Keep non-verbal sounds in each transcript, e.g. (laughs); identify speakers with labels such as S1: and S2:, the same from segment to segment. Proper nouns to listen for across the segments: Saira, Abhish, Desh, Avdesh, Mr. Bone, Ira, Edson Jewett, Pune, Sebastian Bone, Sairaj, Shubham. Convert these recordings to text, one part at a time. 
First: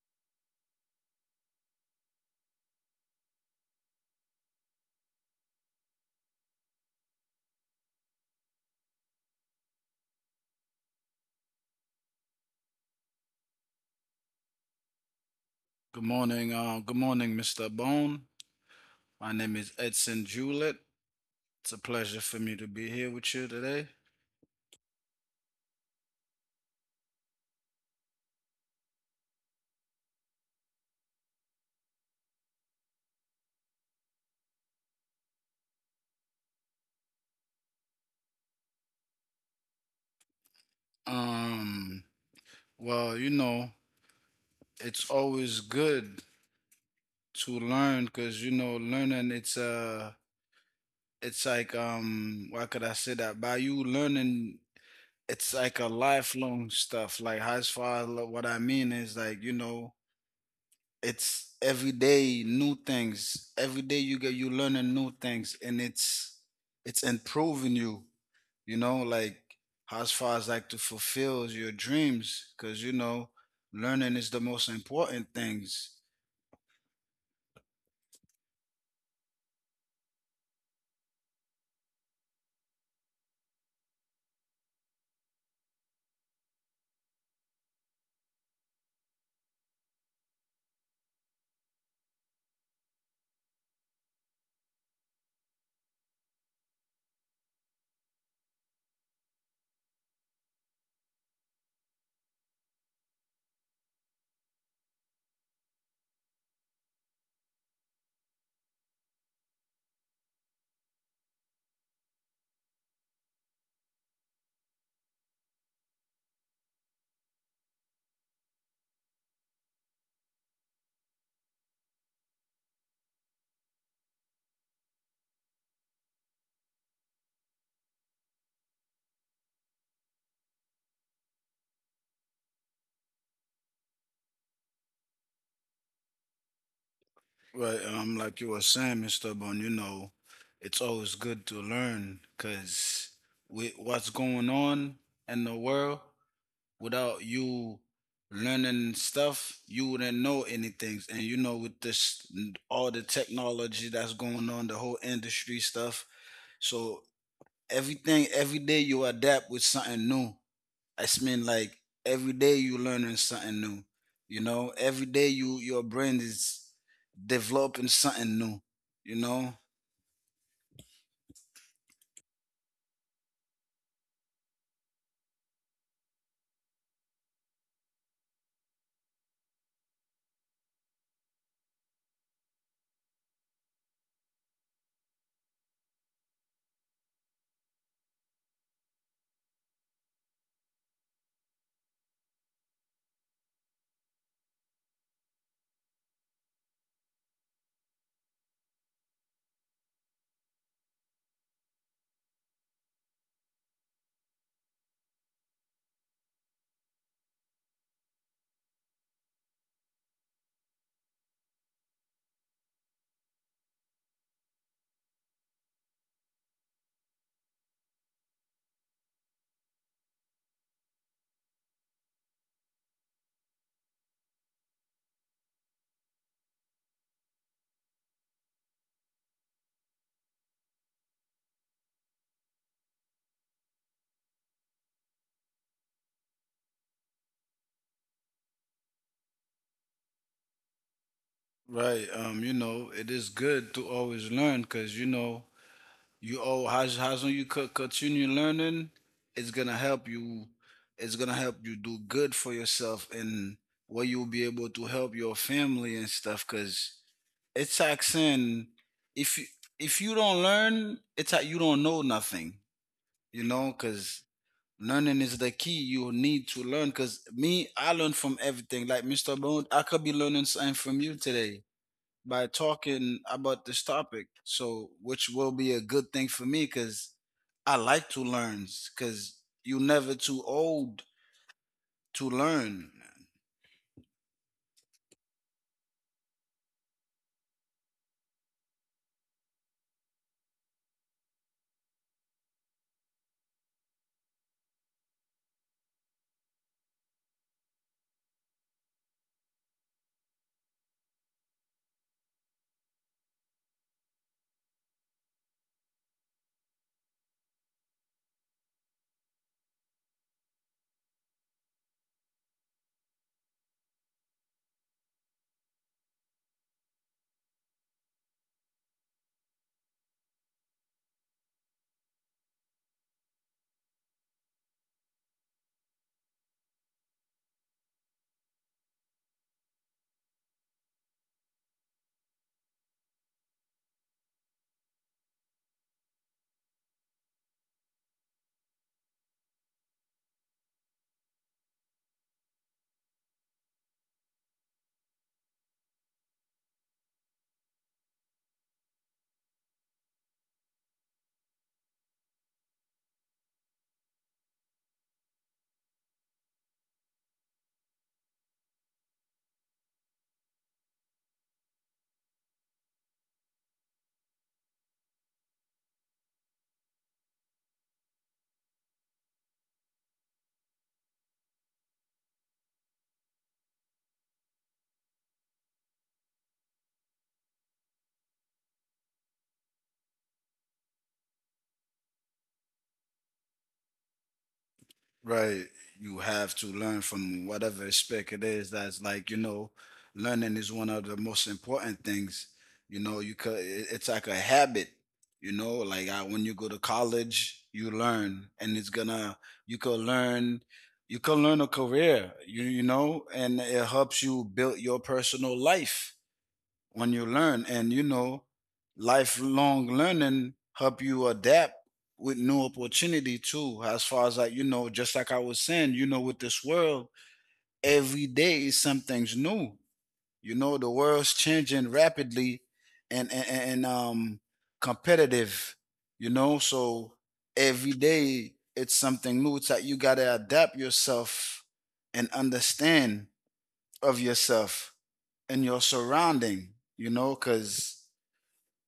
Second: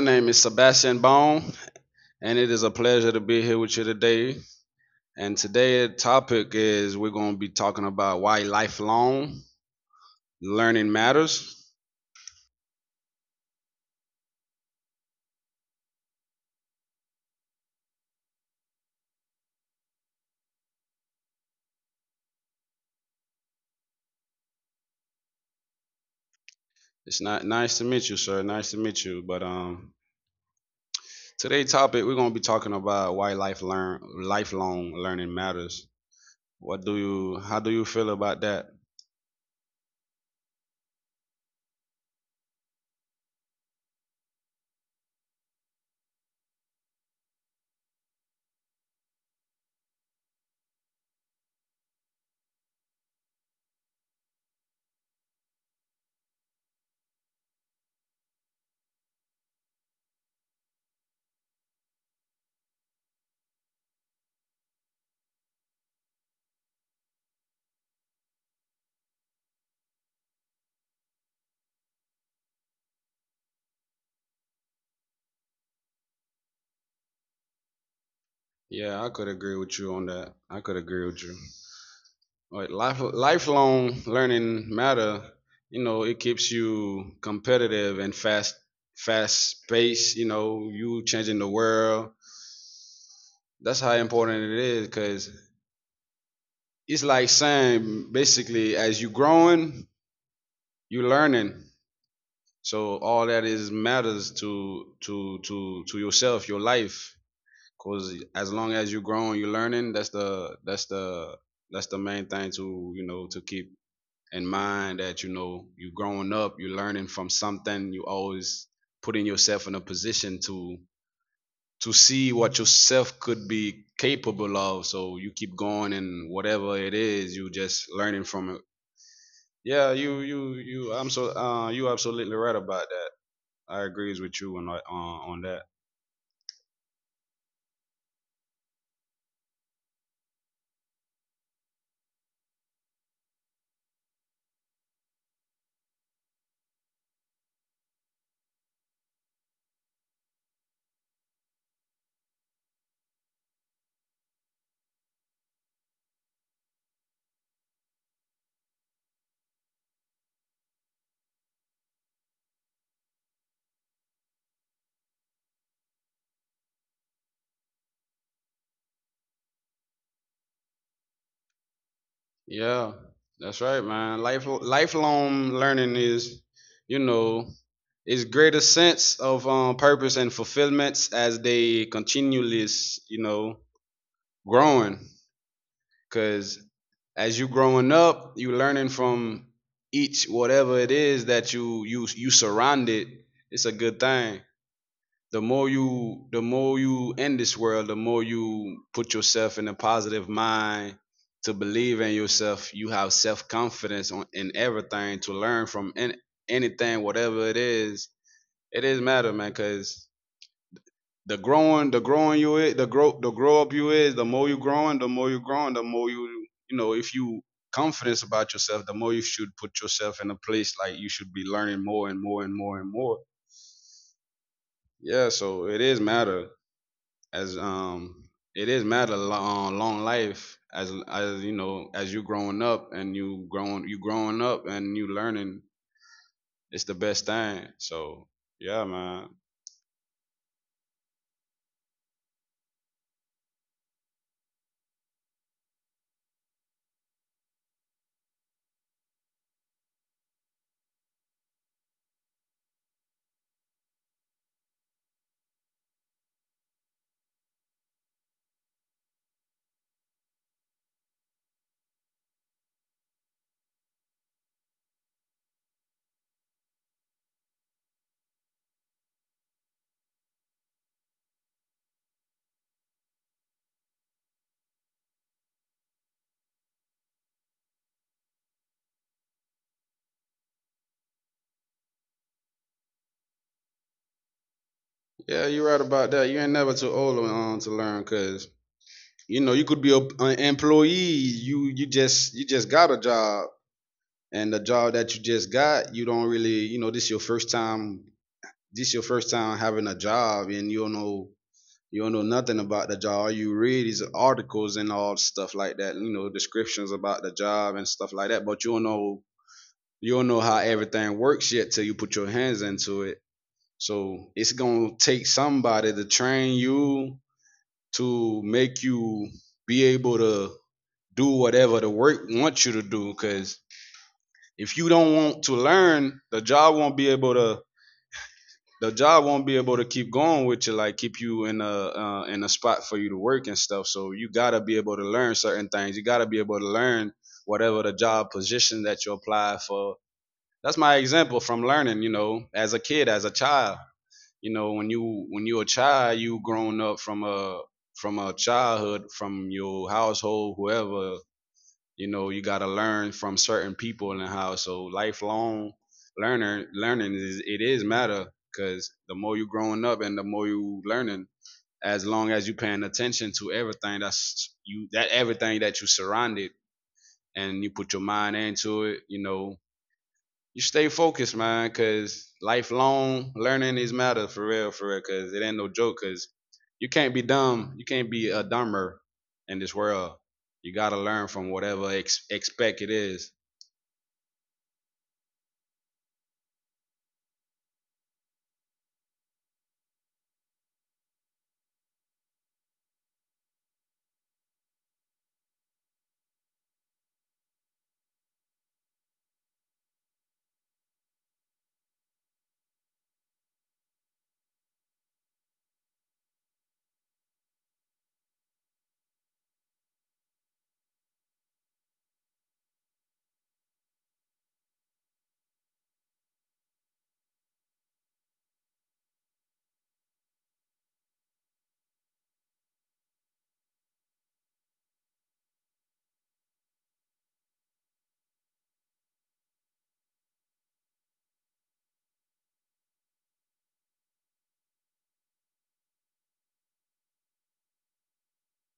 S1: name is Sebastian Bone, and it is a pleasure to be here with you today. And today's topic is we're going to be talking about why lifelong learning matters.
S2: Good morning. Good morning, Mr. Bone. My name is Edson Jewett. It's a pleasure for me to be here with you today.
S1: It's not nice to meet you, sir. Nice to meet you. But today's topic we're going to be talking about why lifelong learning matters. What do you? How do you feel about that?
S2: Um, well, you know, it's always good to learn because you know, learning it's like why could I say that? By you learning, it's like a lifelong stuff. Like as far as lo- what I mean is like you know it's every day new things, every day you learning new things, and it's improving you, you know, like as far as like to fulfill your dreams, because you know learning is the most important things.
S1: Yeah, I could agree with you on that. I could agree with you. Like lifelong learning matter. You know, it keeps you competitive and fast pace. You know, you changing the world. That's how important it is. Cause it's like saying, basically, as you growing, you learning. So all that is matters to yourself, your life. Cause as long as you growing, you learning. That's the main thing, to, you know, to keep in mind that, you know, you growing up, you're learning from something, you always putting yourself in a position to see what yourself could be capable of, so you keep going, and whatever it is you just learning from it. Yeah, you I'm so you absolutely right about that. I agrees with you on that.
S2: Right. Like you were saying, Mr. Bon, you know it's always good to learn because with what's going on in the world, without you learning stuff, you wouldn't know anything. And you know, with this all the technology that's going on, the whole industry stuff. So everything, every day you adapt with something new. I mean, like every day you learning something new. You know, every day you your brain is developing something new. You know,
S1: Yeah, that's right, man. Life lifelong learning is, you know, is greater sense of purpose and fulfillments as they continually, you know, growing. Cause as you growing up, you learning from each whatever it is that you surrounded. It's a good thing. The more you the more you in this world, the more you put yourself in a positive mind to believe in yourself. You have self-confidence in everything, to learn from an anything, whatever it is. It is matter, man, because the growing you is the grow up you is the more you growing the more you growing, the more you, you know, if you confidence about yourself, the more you should put yourself in a place like you should be learning more and more and more and more. Yeah, so it is matter. As It is matter long life, as you know, as you growing up and you growing, you growing up and you learning. It's the best thing, so yeah, man.
S2: right? You know, it is good to always learn because you know how's when you continue learning, it's gonna help you. It's gonna help you do good for yourself and where you'll be able to help your family and stuff. Cause it's like saying, if you if you don't learn, it's like you don't know nothing. You know, cause learning is the key. You need to learn. Cause me, I learn from everything. Like Mr. Bone, I could be learning something from you today by talking about this topic. So, which will be a good thing for me because I like to learn because you're never too old to learn.
S1: Yeah, you're right about that. You ain't never too old to learn, because, you know, you could be an employee. You just, you just got a job, and the job that you just got, you don't really, you know, this your first time, having a job, and you don't know, you don't know nothing about the job. All you read is articles and all stuff like that. You know, descriptions about the job and stuff like that. But you don't know, you don't know how everything works yet till you put your hands into it. So it's gonna take somebody to train you to make you be able to do whatever the work wants you to do. Cause if you don't want to learn, the job won't be able to, keep going with you, like keep you in a spot for you to work and stuff. So you gotta be able to learn certain things. You gotta be able to learn whatever the job position that you apply for. That's my example from learning. You know, as a kid, as a child. You know, when you, when you're a child, you grown up from a, from a childhood, from your household, whoever. You know, you got to learn from certain people in the house. So lifelong learner learning is, it is matter, because the more you growing up and the more you learning, as long as you paying attention to everything that everything that you surrounded, and you put your mind into it, you know, you stay focused, man, because lifelong learning is matter for real, for real, because it ain't no joke, because you can't be dumb, you can't be a dumber in this world. You gotta learn from whatever expect it is.
S2: Right. You have to learn from whatever aspect it is. That's like, you know, learning is one of the most important things. You know, it's like a habit, you know, when you go to college, you learn and you could learn, you could learn a career, you know, and it helps you build your personal life when you learn. And you know lifelong learning help you adapt with new opportunity too. As far as like, you know, just like I was saying, you know, with this world, every day is something's new. You know, the world's changing rapidly, and competitive, you know. So every day it's something new, it's like you gotta adapt yourself and understand of yourself and your surrounding, you know, because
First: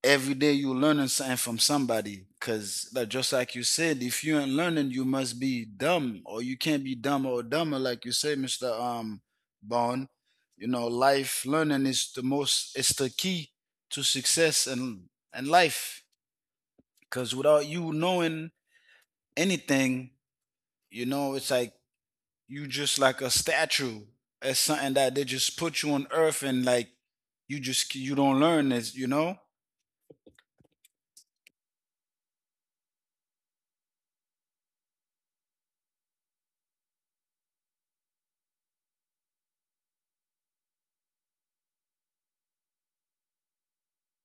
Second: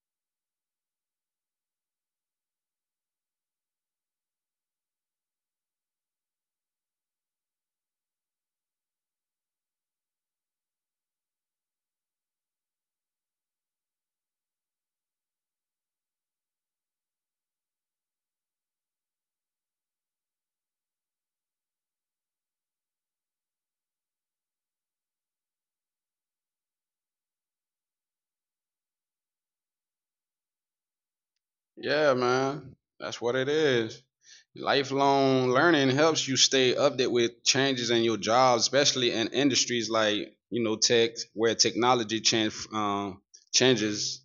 S2: every day you're learning something from somebody. Because, like, just like you said, if you ain't learning you must be dumb, or you can't be dumb or dumber, like you say, Mr. Bond, you know life learning is the most, it's the key to success and life, because without you knowing anything, you know it's like you just like a statue, it's something that they just put you on earth, and like you just you don't learn this, you know.
S1: Yeah, man. That's what it is. Lifelong learning helps you stay updated with changes in your job, especially in industries like, you know, tech, where technology changes,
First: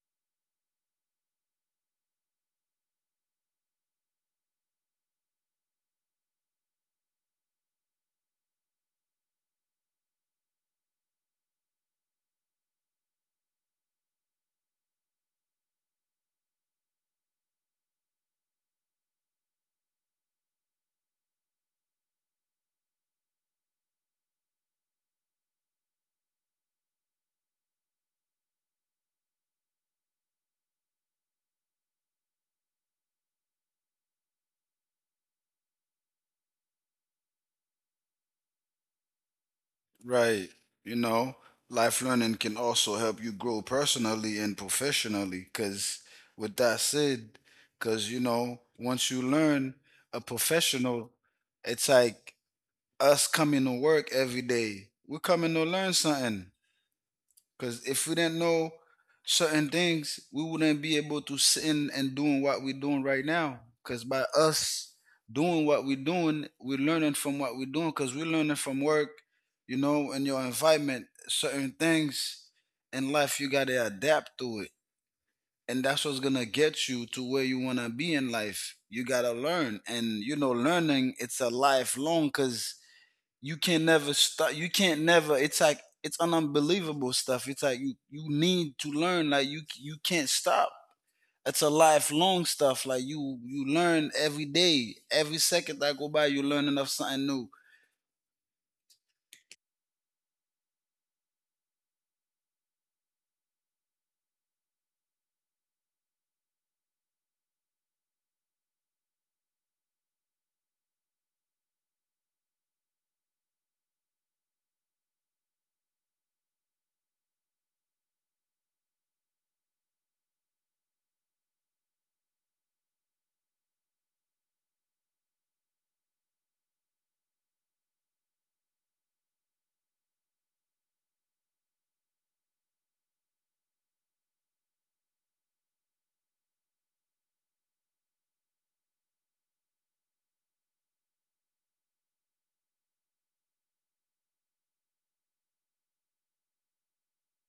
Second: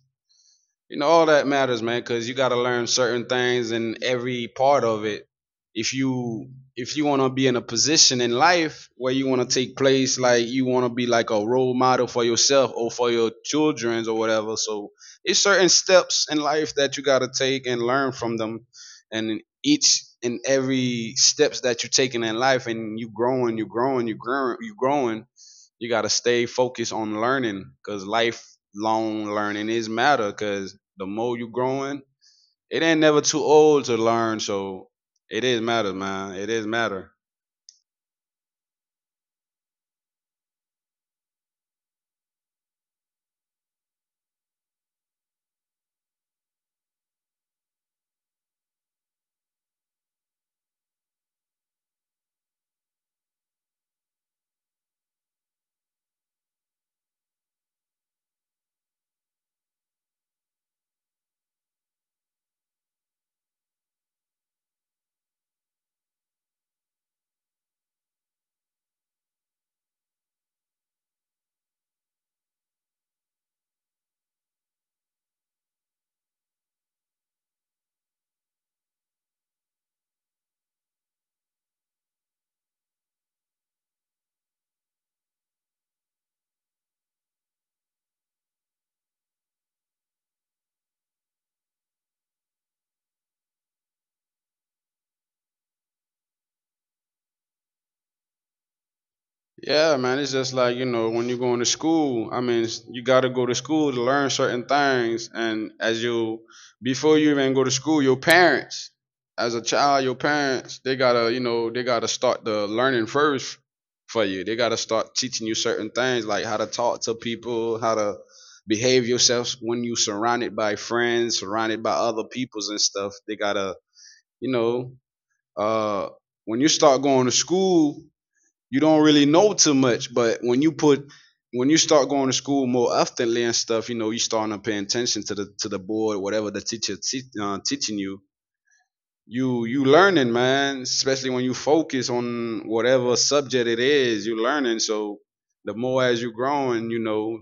S1: you know. All that matters, man, because you got to learn certain things in every part of it. If you, if you want to be in a position in life where you want to take place, like you want to be like a role model for yourself or for your children's or whatever. So it's certain steps in life that you got to take and learn from them, and in each and every steps that you're taking in life, and you growing, you got to stay focused on learning, because life long learning is matter, because the more you growing, it ain't never too old to learn. So it is matter, man. It is matter.
S2: Right. You know, life learning can also help you grow personally and professionally. Because, with that said, because, you know, once you learn a professional, it's like us coming to work every day. We're coming to learn something. Because if we didn't know certain things, we wouldn't be able to sit in and doing what we're doing right now. Because by us doing what we're doing, we're learning from what we're doing. Because we're learning from work, you know, and your environment, certain things in life, you gotta adapt to it. And that's what's gonna get you to where you wanna be in life. You gotta learn, and you know, learning it's a lifelong. Because you can never stop, you can't never it's like it's unbelievable stuff, it's like you need to learn, like you can't stop. It's a lifelong stuff, like you learn every day, every second that go by you learning of something new.
S1: Yeah, man, it's just like, you know, when you're going to school, I mean, you got to go to school to learn certain things. And as you, before you even go to school, your parents, as a child, your parents, they got to, you know, they got to start the learning first for you. They got to start teaching you certain things, like how to talk to people, how to behave yourself when you surrounded by friends, surrounded by other peoples and stuff. They got to, you know, uh, when you start going to school, you don't really know too much, but when you start going to school more oftenly and stuff, you know, you start to pay attention to the, to the board, whatever the teacher teaching you. You, you learning, man, especially when you focus on whatever subject it is you learning. So the more as you growing, you know,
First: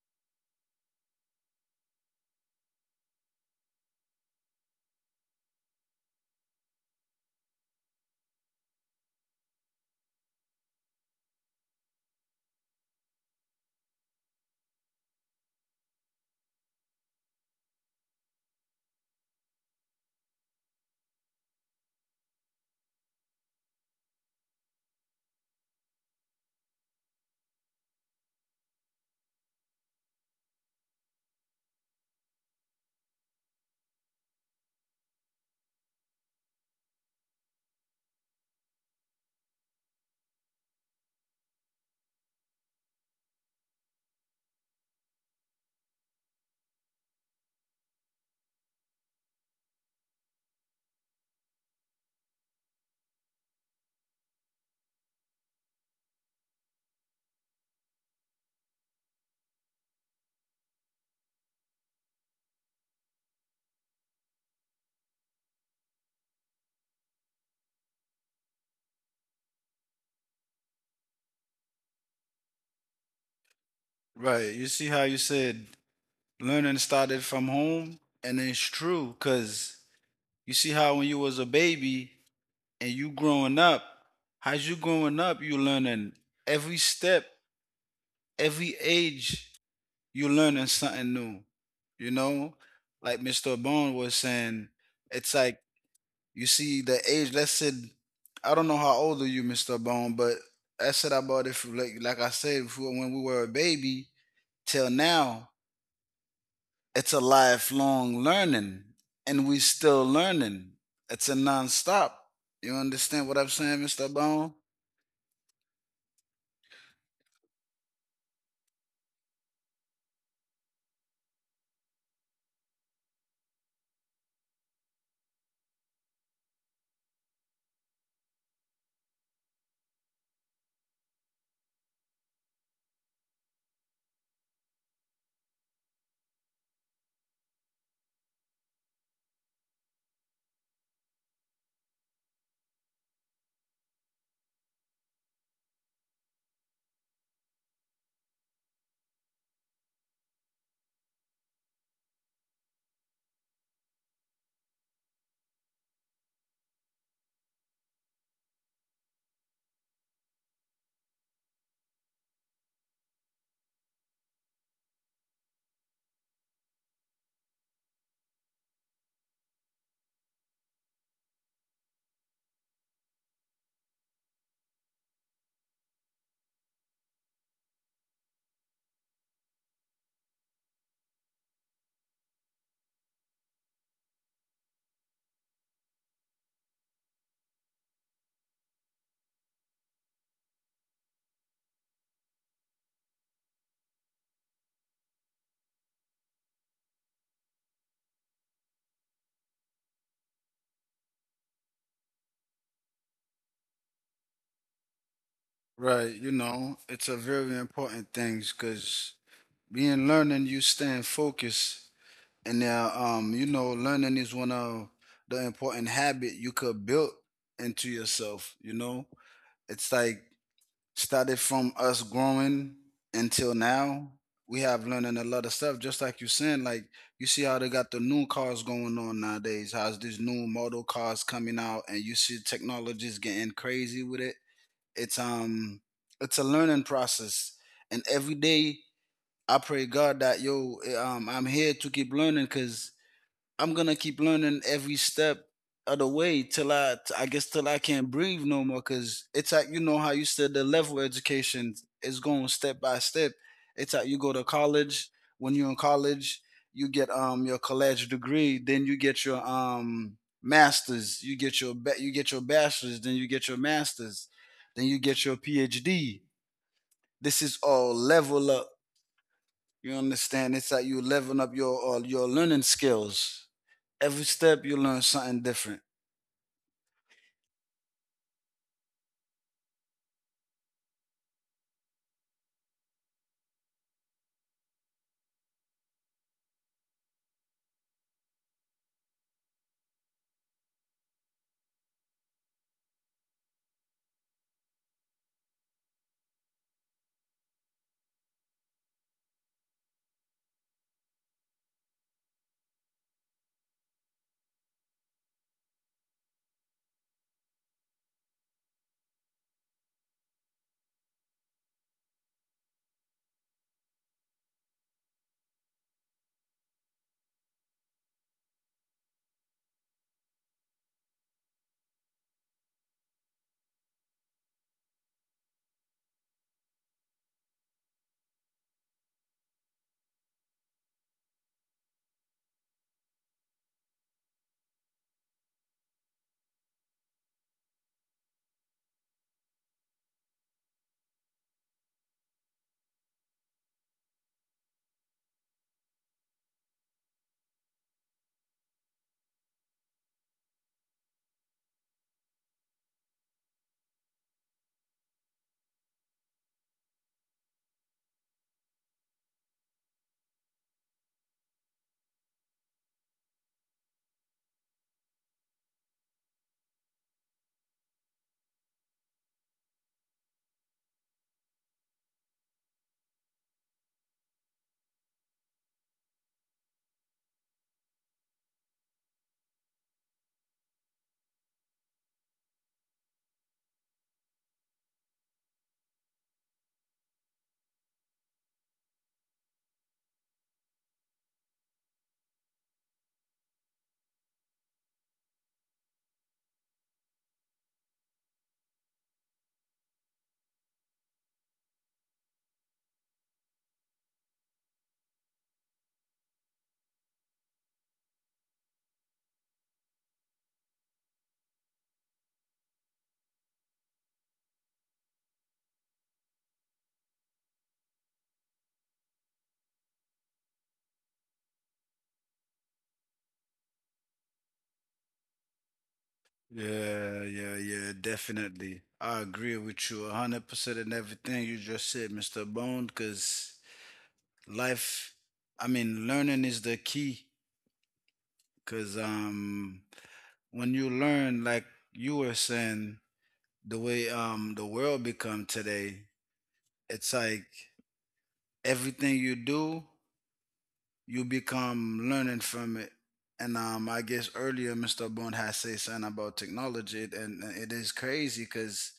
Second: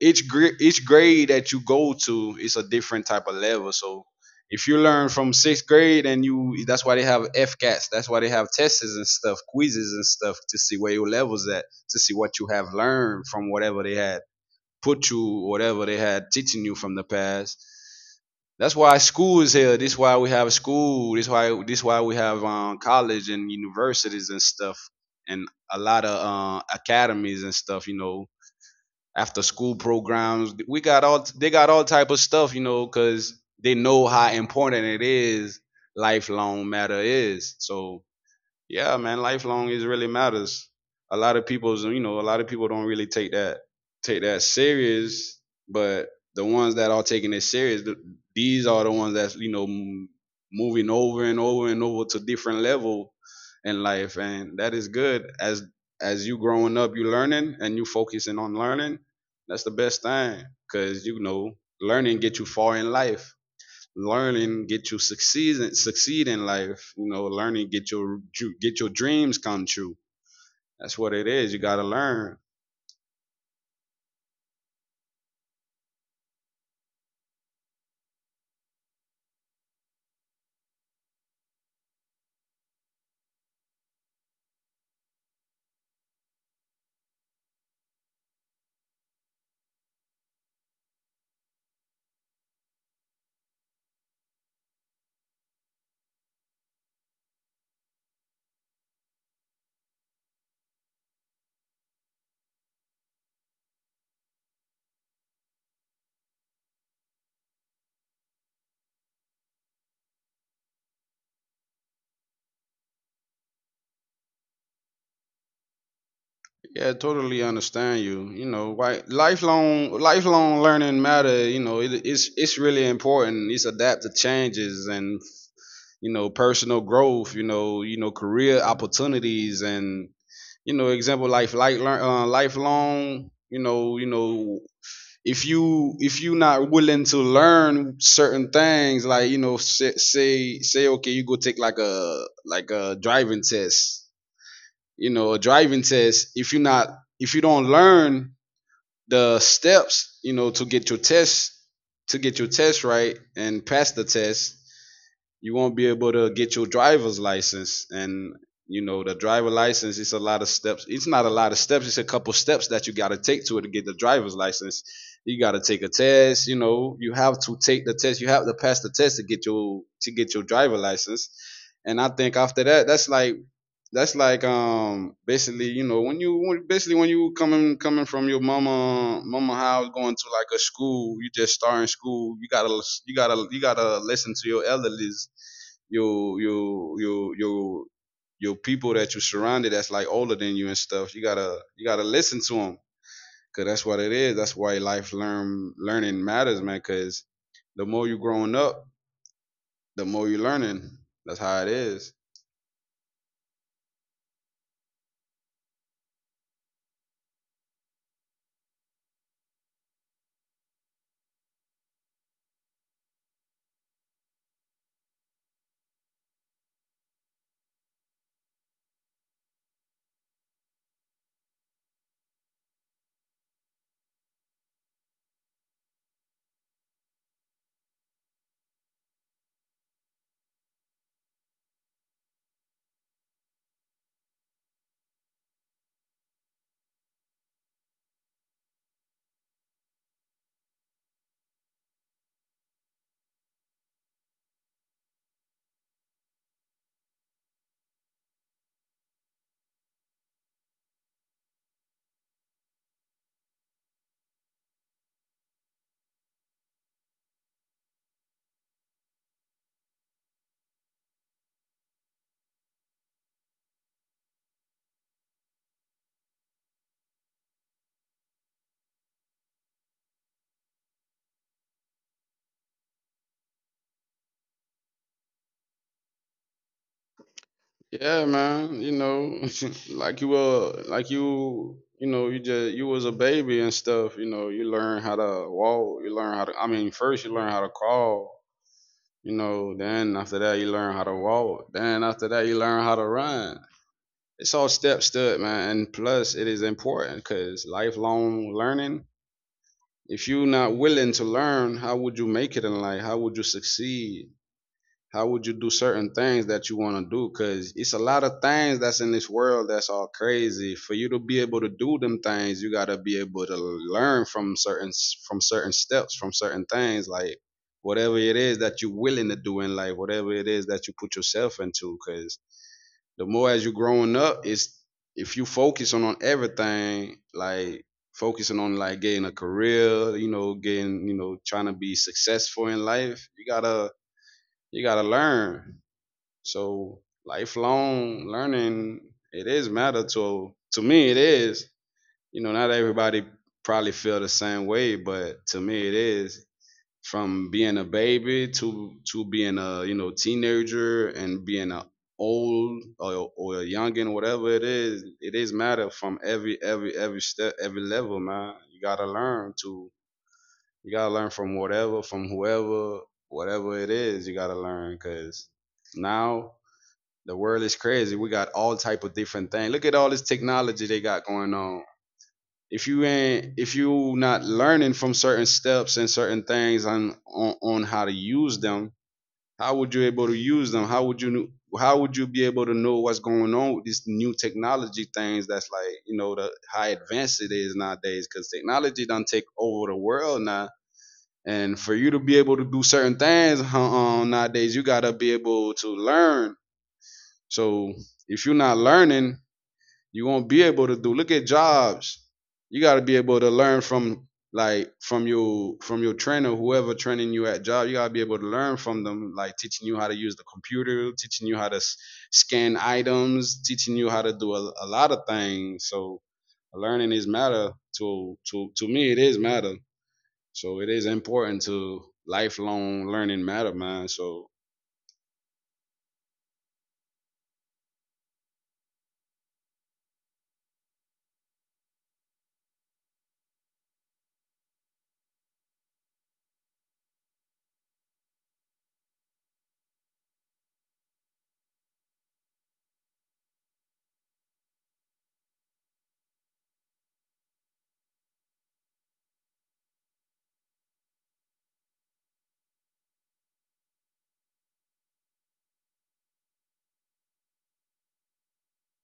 S1: each each grade that you go to is a different type of level. So if you learn from sixth grade, and you, that's why they have F cats, that's why they have tests and stuff, quizzes and stuff, to see where your levels at, to see what you have learned from whatever they had put you, whatever they had teaching you from the past. That's why school is here. This is why we have school. This is why we have college and universities and stuff, and a lot of academies and stuff. You know, after school programs. We got all, they got all type of stuff. You know, because they know how important it is. Lifelong matter is, so yeah, man, lifelong is really matters. A lot of people's, you know, a lot of people don't really take that, take that serious, but the ones that are taking it serious, these are the ones that's, you know, moving over and over and over to different level in life, and that is good. As you growing up, you learning and you focusing on learning. That's the best thing, cuz you know, learning get you far in life, learning get you succeed in life. You know, learning get your, get your dreams come true. That's what it is, you got to learn.
S2: Right. You see how you said learning started from home, and it's true because you see how when you was a baby and you growing up, as you growing up, you learning every step, every age, you learning something new. You know, like Mr. Bone was saying, it's like you see the age. Let's say I don't know how old are you, Mr. Bone, but I said about if like like I said if when we were a baby till now, it's a lifelong learning, and we still learning. It's a nonstop. You understand what I'm saying, Mr. Bone?
S1: Yeah, I totally understand you. You know why lifelong learning matter. You know, it, it's really important. It's adapt to changes and, you know, personal growth, you know, you know, career opportunities and, you know, example life, like learn lifelong, you know, you know, if you, if you not willing to learn certain things, like, you know, say, say okay, you go take like a driving test, you know, a driving test. If you not, if you don't learn the steps, you know, to get your test, right and pass the test, you won't be able to get your driver's license. And you know, the driver license, it's a lot of steps, it's not a lot of steps, it's a couple steps that you got to take to it to get the driver's license. You got to take a test, you know, you have to take the test, you have to pass the test to get your, to get your driver license. And I think after that, that's like, basically, you know, when you, when, basically, when you coming, coming from your mama, mama house going to like a school, you just starting school, you gotta you gotta, you gotta listen to your elders, your, your people that you surrounded, that's like older than you and stuff, you gotta, you gotta listen to them, because that's what it is. That's why life learn learning matters, man, because the more you growing up, the more you learning. That's how it is.
S2: Right. You know, it's a very important thing because being learning, you staying focused. And now, you know, learning is one of the important habit you could build into yourself. You know, it's like started from us growing until now. We have learning a lot of stuff, just like you saying. Like you see how they got the new cars going on nowadays. How's these new model cars coming out, and you see technologies getting crazy with it. It's um, it's a learning process, and every day I pray God that I'm here to keep learning because I'm gonna keep learning every step of the way till I guess, till I can't breathe no more. Cause it's like you know how you said the level of education is going step by step. It's like you go to college. When you're in college, you get your college degree, then you get your masters, you get your you get your bachelor's, then you get your masters, then you get your PhD. This is all level up. You understand? It's like you leveling up your all your learning skills, every step you learn something different.
S1: Yeah, man. You know, (laughs) like you just you was a baby and stuff. You know, you learn how to walk. You learn how to. I mean, first you learn how to crawl. You know, then after that you learn how to walk. Then after that you learn how to run. It's all steps to, man. And plus, it is important because lifelong learning. If you're not willing to learn, how would you make it in life? How would you succeed? How would you do certain things that you want to do? Because it's a lot of things that's in this world that's all crazy. For you to be able to do them things, you got to be able to learn from certain, from certain steps, from certain things, like whatever it is that you're willing to do in life, whatever it is that you put yourself into. Because the more as you're growing up, it's, if you focusing on everything, like focusing on like getting a career, you know, getting, you know, trying to be successful in life, you gotta, you gotta learn. So lifelong learning, it is matter to me. It is. You know, not everybody probably feel the same way, but to me, it is. From being a baby to being a, you know, teenager, and being a old, or a youngin, whatever it is matter from every, every step, every level, man. You gotta learn to. You gotta learn from whatever, from whoever, whatever it is. You gotta learn because now the world is crazy. We got all type of different things. Look at all this technology they got going on. If you not learning from certain steps and certain things on, on how to use them, how would you able to use them? How would you, how would you be able to know what's going on with these new technology things? That's like, you know, the how advanced it is nowadays, because technology done take over the world now. And for you to be able to do certain things, nowadays, you gotta be able to learn. So if you're not learning, you won't be able to do. Look at jobs. You got to be able to learn from, like from your, from your trainer, whoever training you at job. You got to be able to learn from them, like teaching you how to use the computer, teaching you how to scan items, teaching you how to do a lot of things. So learning is matter to to me. It is matter. So it is important to lifelong learning matter, man. So
S2: Yeah, yeah, yeah, definitely. I agree with you 100% in everything you just said, Mr. Bone, because life, I mean, learning is the key. Because when you learn, like you were saying, the way the world become today, it's like everything you do you become learning from it. And I guess earlier, Mr. Bond has said something about technology, and it is crazy because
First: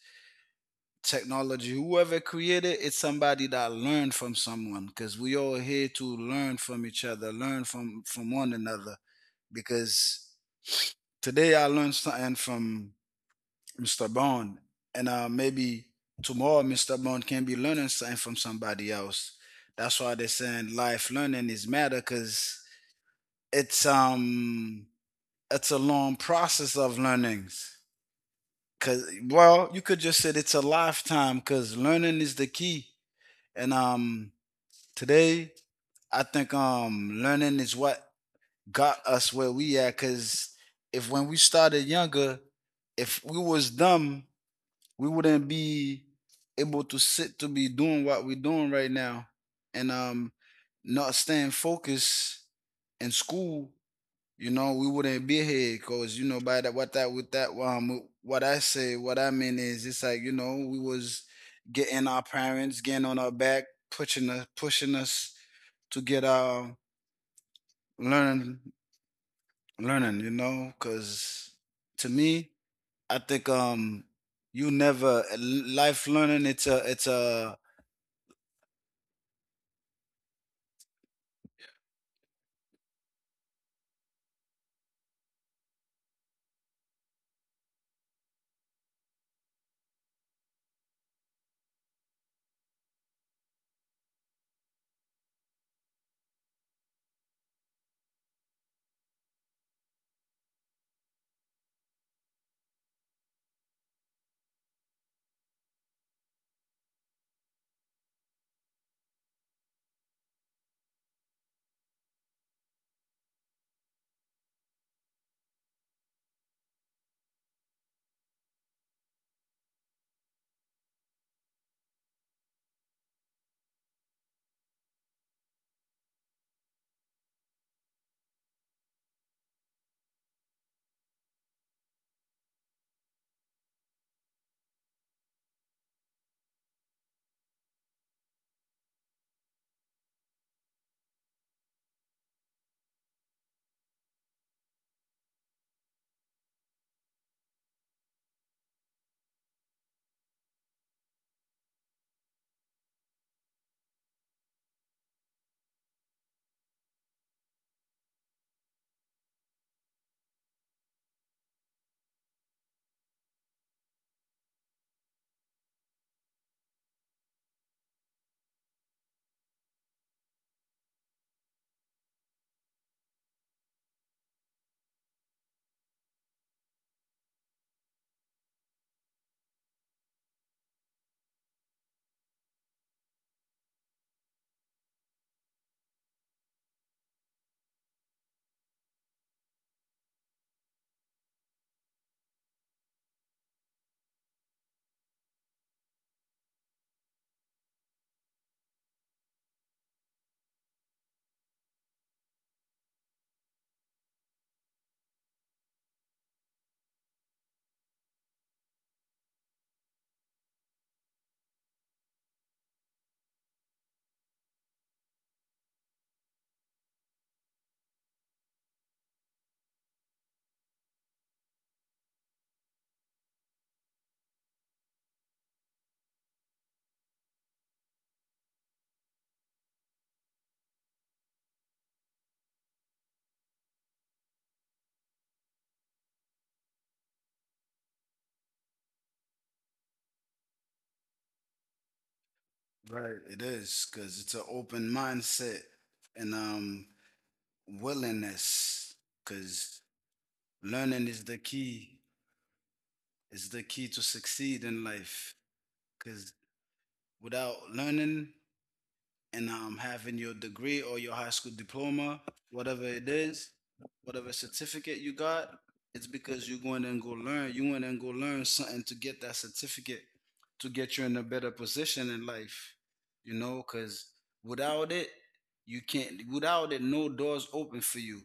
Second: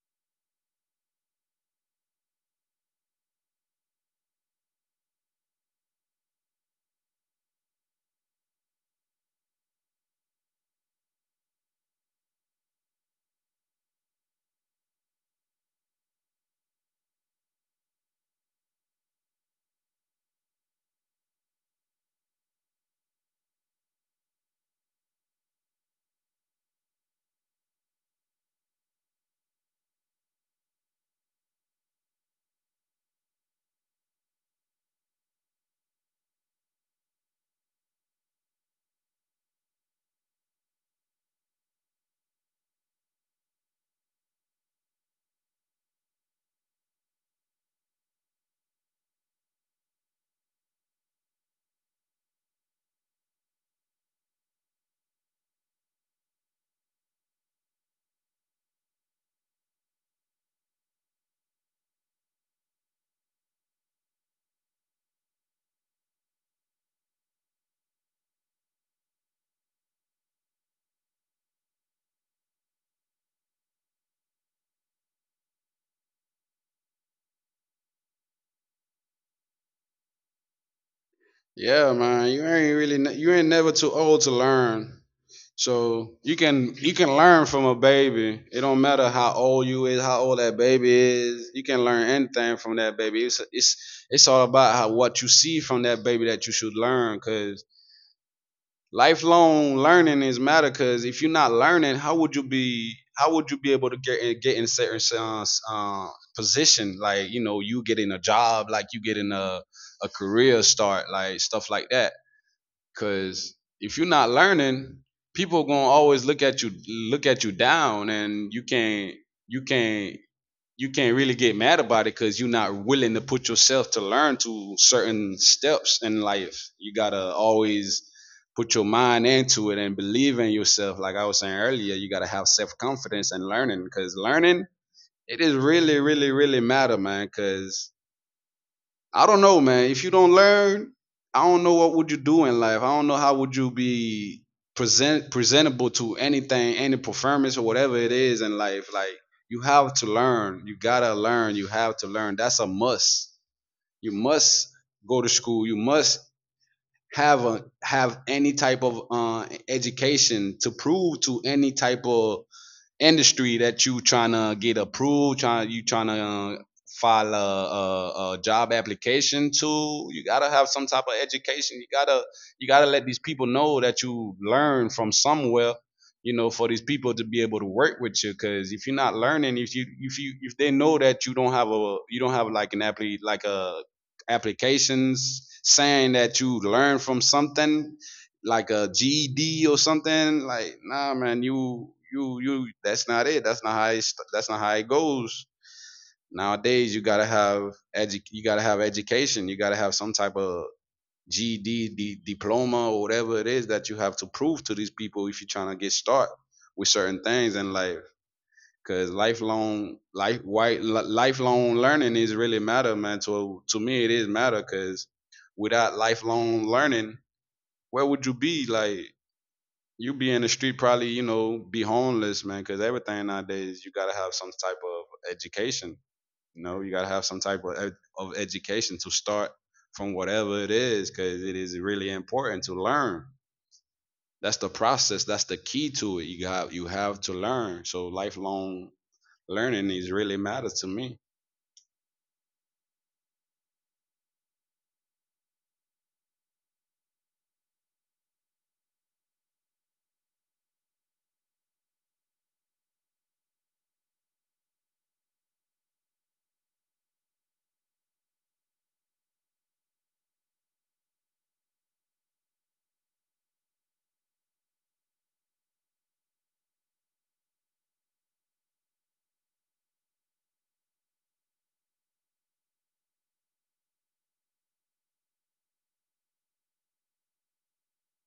S2: technology, whoever created it, it's somebody that learned from someone. Because we all here to learn from each other, learn from one another. Because today I learned something from Mr. Bond, and maybe tomorrow Mr. Bond can be learning something from somebody else. That's why they're saying life learning is matter, because it's it's a long process of learnings, because well you could just say it's a lifetime because learning is the key. And today I think learning is what got us where we at because if when we started younger, if we was dumb we wouldn't be able to sit to be doing what we're doing right now. And not staying focused in school, you know, we wouldn't be here because you know by that what I mean is it's like you know we was getting our parents getting on our back, pushing us to get our learning learning, you know. Because to me, I think you never life learning it's a
S1: yeah, man, you ain't never too old to learn. So you can, you can learn from a baby. It don't matter how old you is, how old that baby is. You can learn anything from that baby. It's all about how what you see from that baby that you should learn. Cause lifelong learning is matter. Cause if you're not learning, how would you be? How would you be able to get in certain uh, position? Like, you know, you getting a job, like you getting a career start, like stuff like that. Cause if you're not learning, people are gonna always look at you, look at you down, and you can't you can't really get mad about it, because you're not willing to put yourself to learn to certain steps in life. You gotta always put your mind into it and believe in yourself. Like I was saying earlier, you gotta have self confidence and learning, because learning, it is really really matter, man. Cause I don't know, man. If you don't learn, I don't know what would you do in life. I don't know how would you be presentable to anything, any performance or whatever it is in life. Like, you have to learn. You gotta learn. You have to learn. That's a must. You must go to school. You must have any type of education to prove to any type of industry that you trying to get approved, trying you trying to file a, a job application to, you gotta have some type of education. You gotta, you gotta let these people know that you learn from somewhere. You know, for these people to be able to work with you, because if you're not learning, if they know that you don't have a, you don't have like an appli like a applications saying that you learn from something, like a GED or something. Like, nah, man, you. That's not it. That's not how it goes. Nowadays, you gotta have you gotta have education. You gotta have some type of GED, diploma, or whatever it is that you have to prove to these people if you're trying to get started with certain things in life. Cause lifelong lifelong learning is really matter, man. To me, it is matter. Cause without lifelong learning, where would you be? Like, you be in the street probably, you know, be homeless, man, because everything nowadays you gotta have some type of education. You know, you gotta have some type of, education to start from whatever it is, because it is really important to learn. That's the process. That's the key to it. You have to learn. So lifelong learning is really matters to me.
S2: right. It is because it's an open mindset and willingness. Because learning is the key to succeed in life. Because without learning, and having your degree or your high school diploma, whatever it is, whatever certificate you got, it's because you're going and go learn. You went and go learn something to get that certificate to get you in a better position in life, you know, because without it, you can't, without it, no doors open for you.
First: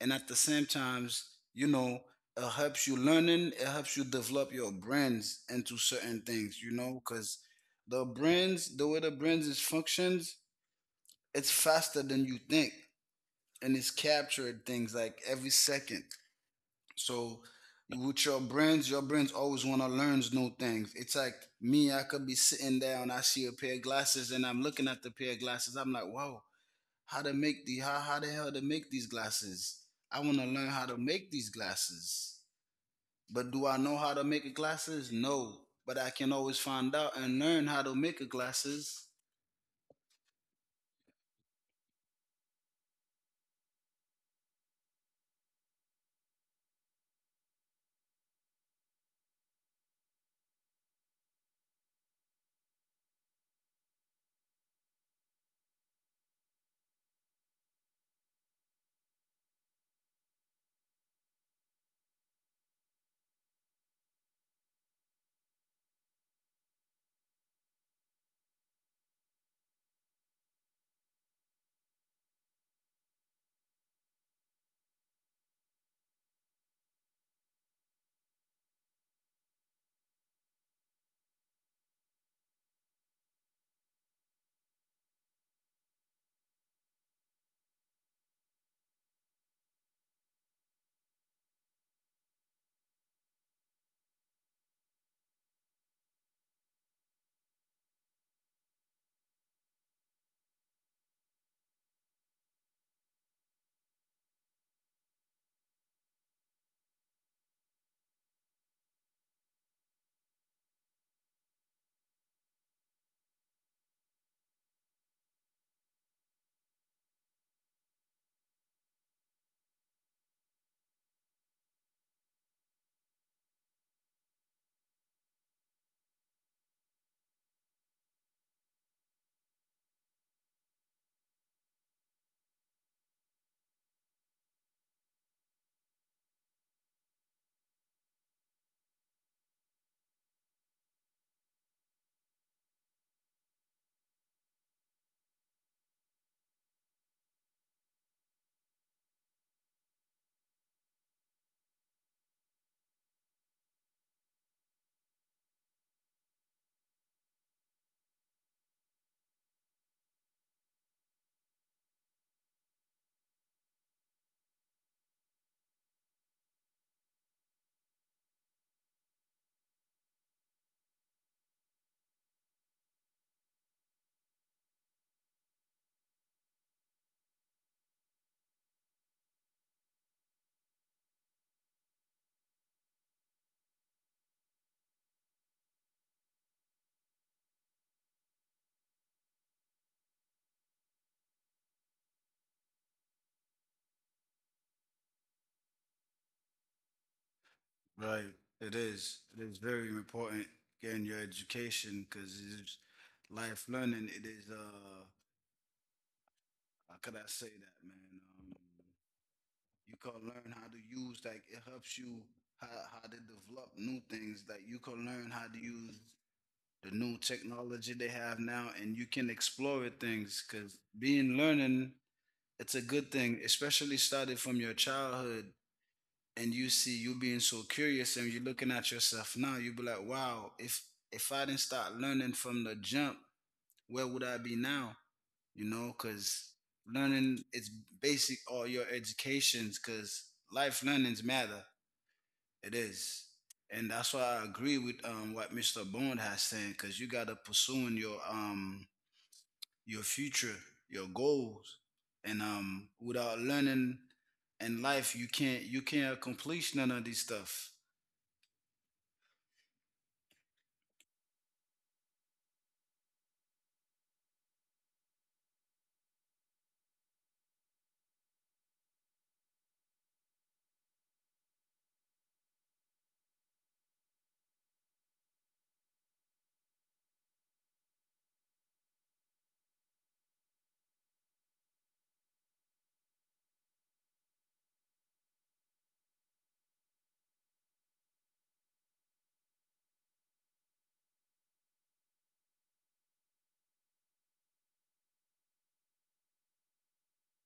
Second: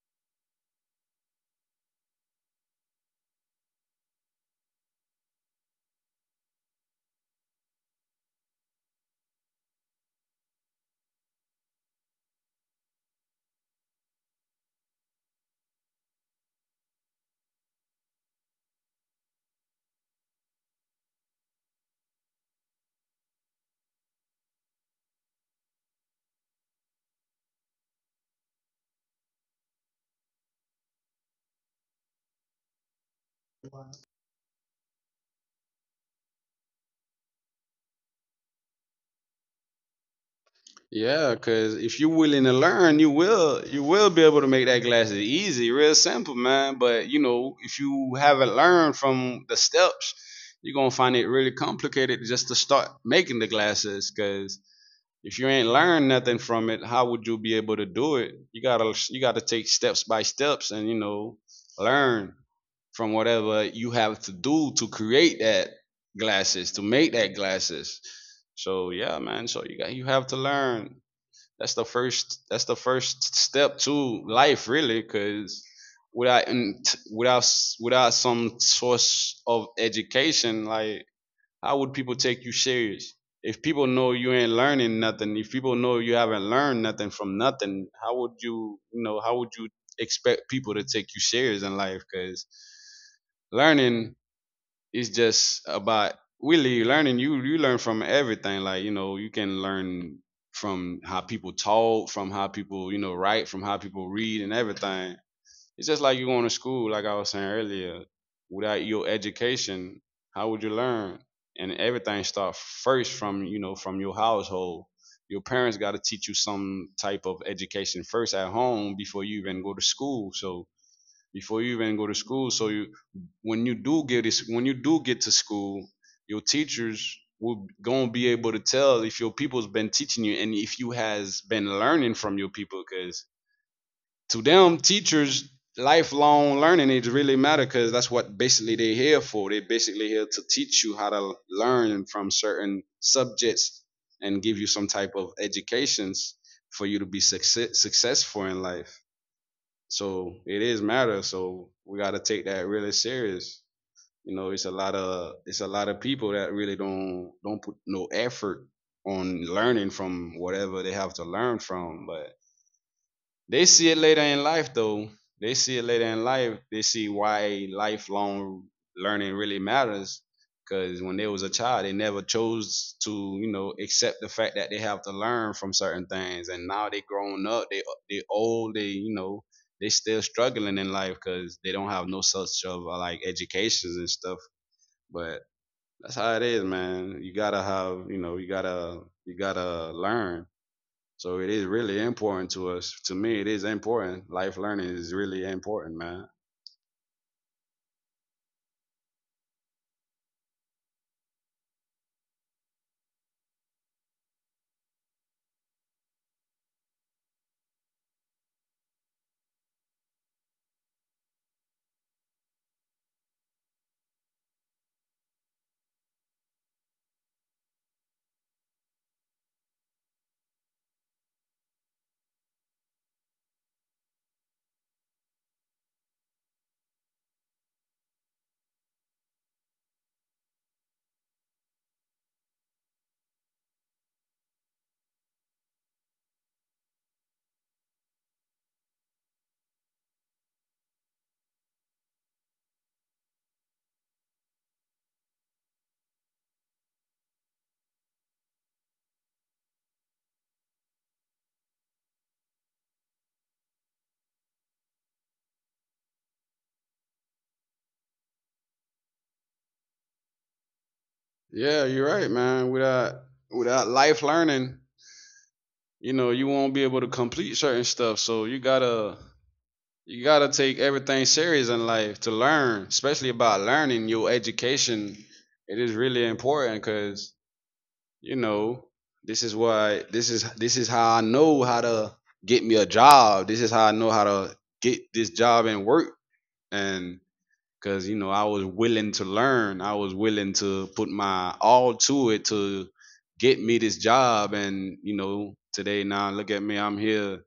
S2: And at the same times, you know, it helps you learning, it helps you develop your brains into certain things, you know, because the brains, the way the brains is functions, it's faster than you think, and it's captured things like every second. So with your brains, your brains always want to learn new things. It's like me, I could be sitting down, I see a pair of glasses and I'm looking at the pair of glasses, I'm like, wow, how to make how the hell to make these glasses. I want to learn how to make these glasses. But do I know how to make a glasses? No. But I can always find out and learn how to make a glasses.
S1: Yeah, cause if you're willing to learn, you will, you will be able to make that glasses easy, real simple, man. But you know, if you haven't learned from the steps, you're gonna find it really complicated just to start making the glasses. Cause if you ain't learned nothing from it, how would you be able to do it? You gotta, you gotta take steps by steps, and you know, learn from whatever you have to do to create that glasses, to make that glasses. So yeah, man. So you have to learn. That's the first step to life really, because without, without without some source of education, like how would people take you serious? If people know you ain't learning nothing, if people know you haven't learned nothing from nothing, how would you, you know, how would you expect people to take you serious in life? Because learning, it's just about really learning. You learn from everything. Like, you know, you can learn from how people talk, from how people, you know, write, from how people read, and everything. It's just like you going to school. Like I was saying earlier, without your education, how would you learn? And everything starts first from, you know, from your household. Your parents got to teach you some type of education first at home before you even go to school. So before you even go to school. So you, when you do get to school, your teachers will gonna be able to tell if your people's been teaching you and if you has been learning from your people. Cause to them, teachers, lifelong learning it really matter, because that's what basically they're here for. They're basically here to teach you how to learn from certain subjects and give you some type of educations for you to be successful in life. So it is matter. So we got to take that really serious. You know, it's a lot of people that really don't put no effort on learning from whatever they have to learn from. But they see it later in life, though. They see it later in life. They see why lifelong learning really matters. Because when they was a child, they never chose to, you know, accept the fact that they have to learn from certain things. And now they grown up, they old, they, you know, they still struggling in life because they don't have no such of like educations and stuff. But that's how it is, man. You gotta have, you know, you gotta, you gotta learn. So it is really important to us. To me, it is important. Life learning is really important, man.
S2: Right, it is. It is very important getting your education because it's life learning. It is how could I say that, man? You can learn how to use, like it helps you how to develop new things. Like you can learn how to use the new technology they have now, and you can explore things, because being learning, it's a good thing, especially started from your childhood. And you see you being so curious, and you're looking at yourself now, you be like, wow, if I didn't start learning from the jump, where would I be now? You know, because learning is basic all your educations, because life learnings matter. It is. And that's why I agree with what Mr. Bond has saying, because you got to pursuing your future, your goals, and without learning in life you can't accomplish none of this stuff.
S1: Yeah, you're right, man. Without, without life learning, you know, you won't be able to complete certain stuff. So you gotta, you gotta take everything serious in life to learn, especially about learning your education. It is really important because, you know, this is why this is how I know how to get me a job. This is how I know how to get this job and work, and because, you know, I was willing to learn. I was willing to put my all to it to get me this job, and you know today now look at me. I'm here.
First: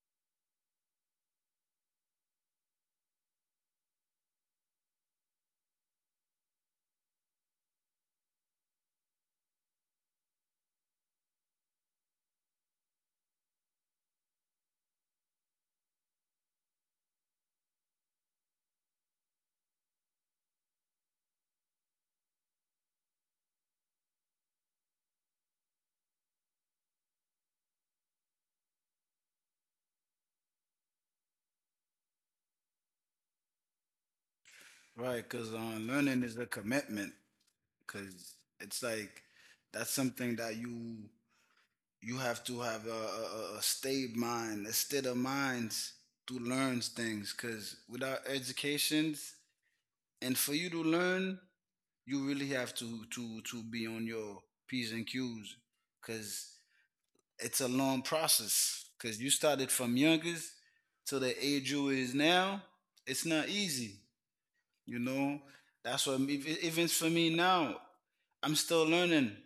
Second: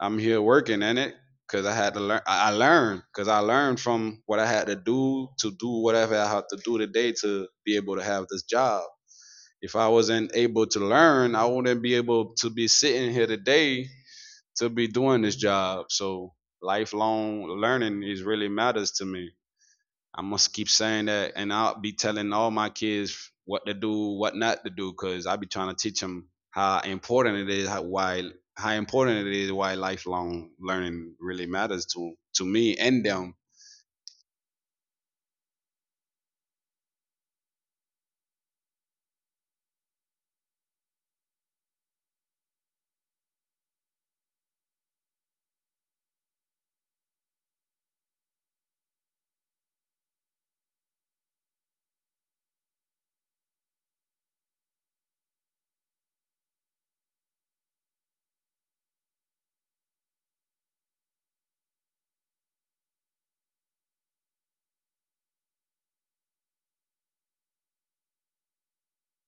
S1: I'm here working in it because I had to learn. I learned because I learned from what I had to do whatever I had to do today to be able to have this job. If I wasn't able to learn, I wouldn't be able to be sitting here today to be doing this job. So lifelong learning is really matters to me. I must keep saying that, and I'll be telling all my kids what to do, what not to do, because I be trying to teach them how important it is, how important it is, why lifelong learning really matters to me and them.
S2: Right, because learning is a commitment. Because it's like that's something that you have to have a stayed mind, a state of minds to learn things. Because without educations, and for you to learn, you really have to be on your p's and q's. Because it's a long process. Because you started from youngest to the age you is now. It's not easy. You know, that's what me, even for me now. I'm still learning.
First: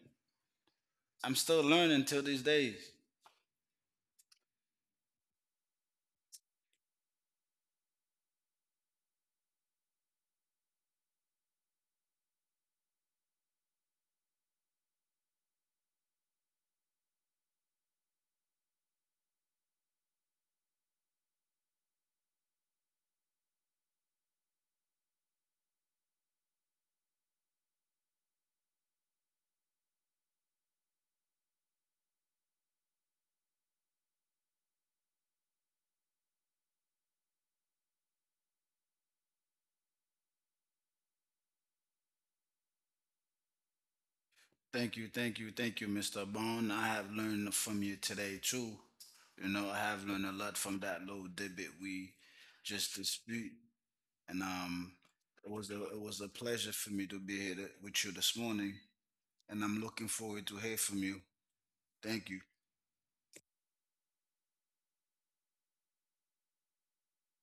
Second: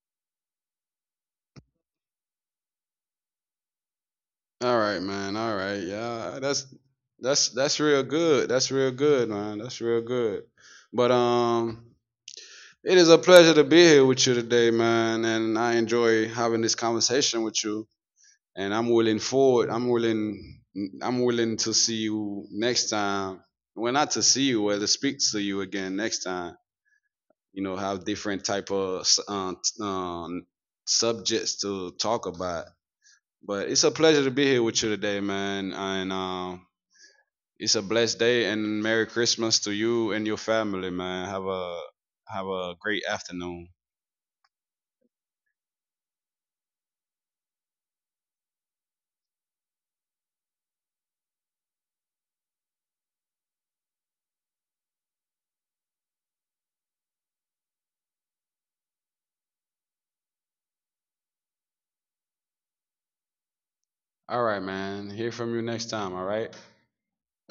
S2: I'm still learning till these days.
S1: All right, man. All right, yeah. That's, that's real good. That's real good, man. That's real good. But it is a pleasure to be here with you today, man, and I enjoy having this conversation with you. And I'm willing forward. I'm willing. I'm willing to see you next time. Well, not to see you, well, to speak to you again next time. You know, have different type of subjects to talk about. But it's a pleasure to be here with you today, man. And it's a blessed day. And Merry Christmas to you and your family, man. Have a, have a great afternoon.
S2: Thank you, thank you, thank you, Mr. Bone. I have learned from you today too. You know, I have learned a lot from that little debit we just dispute, and it was a pleasure for me to be here with you this morning, and I'm looking forward to hear from you. Thank you.
S1: All right, man. Hear from you next time. All right.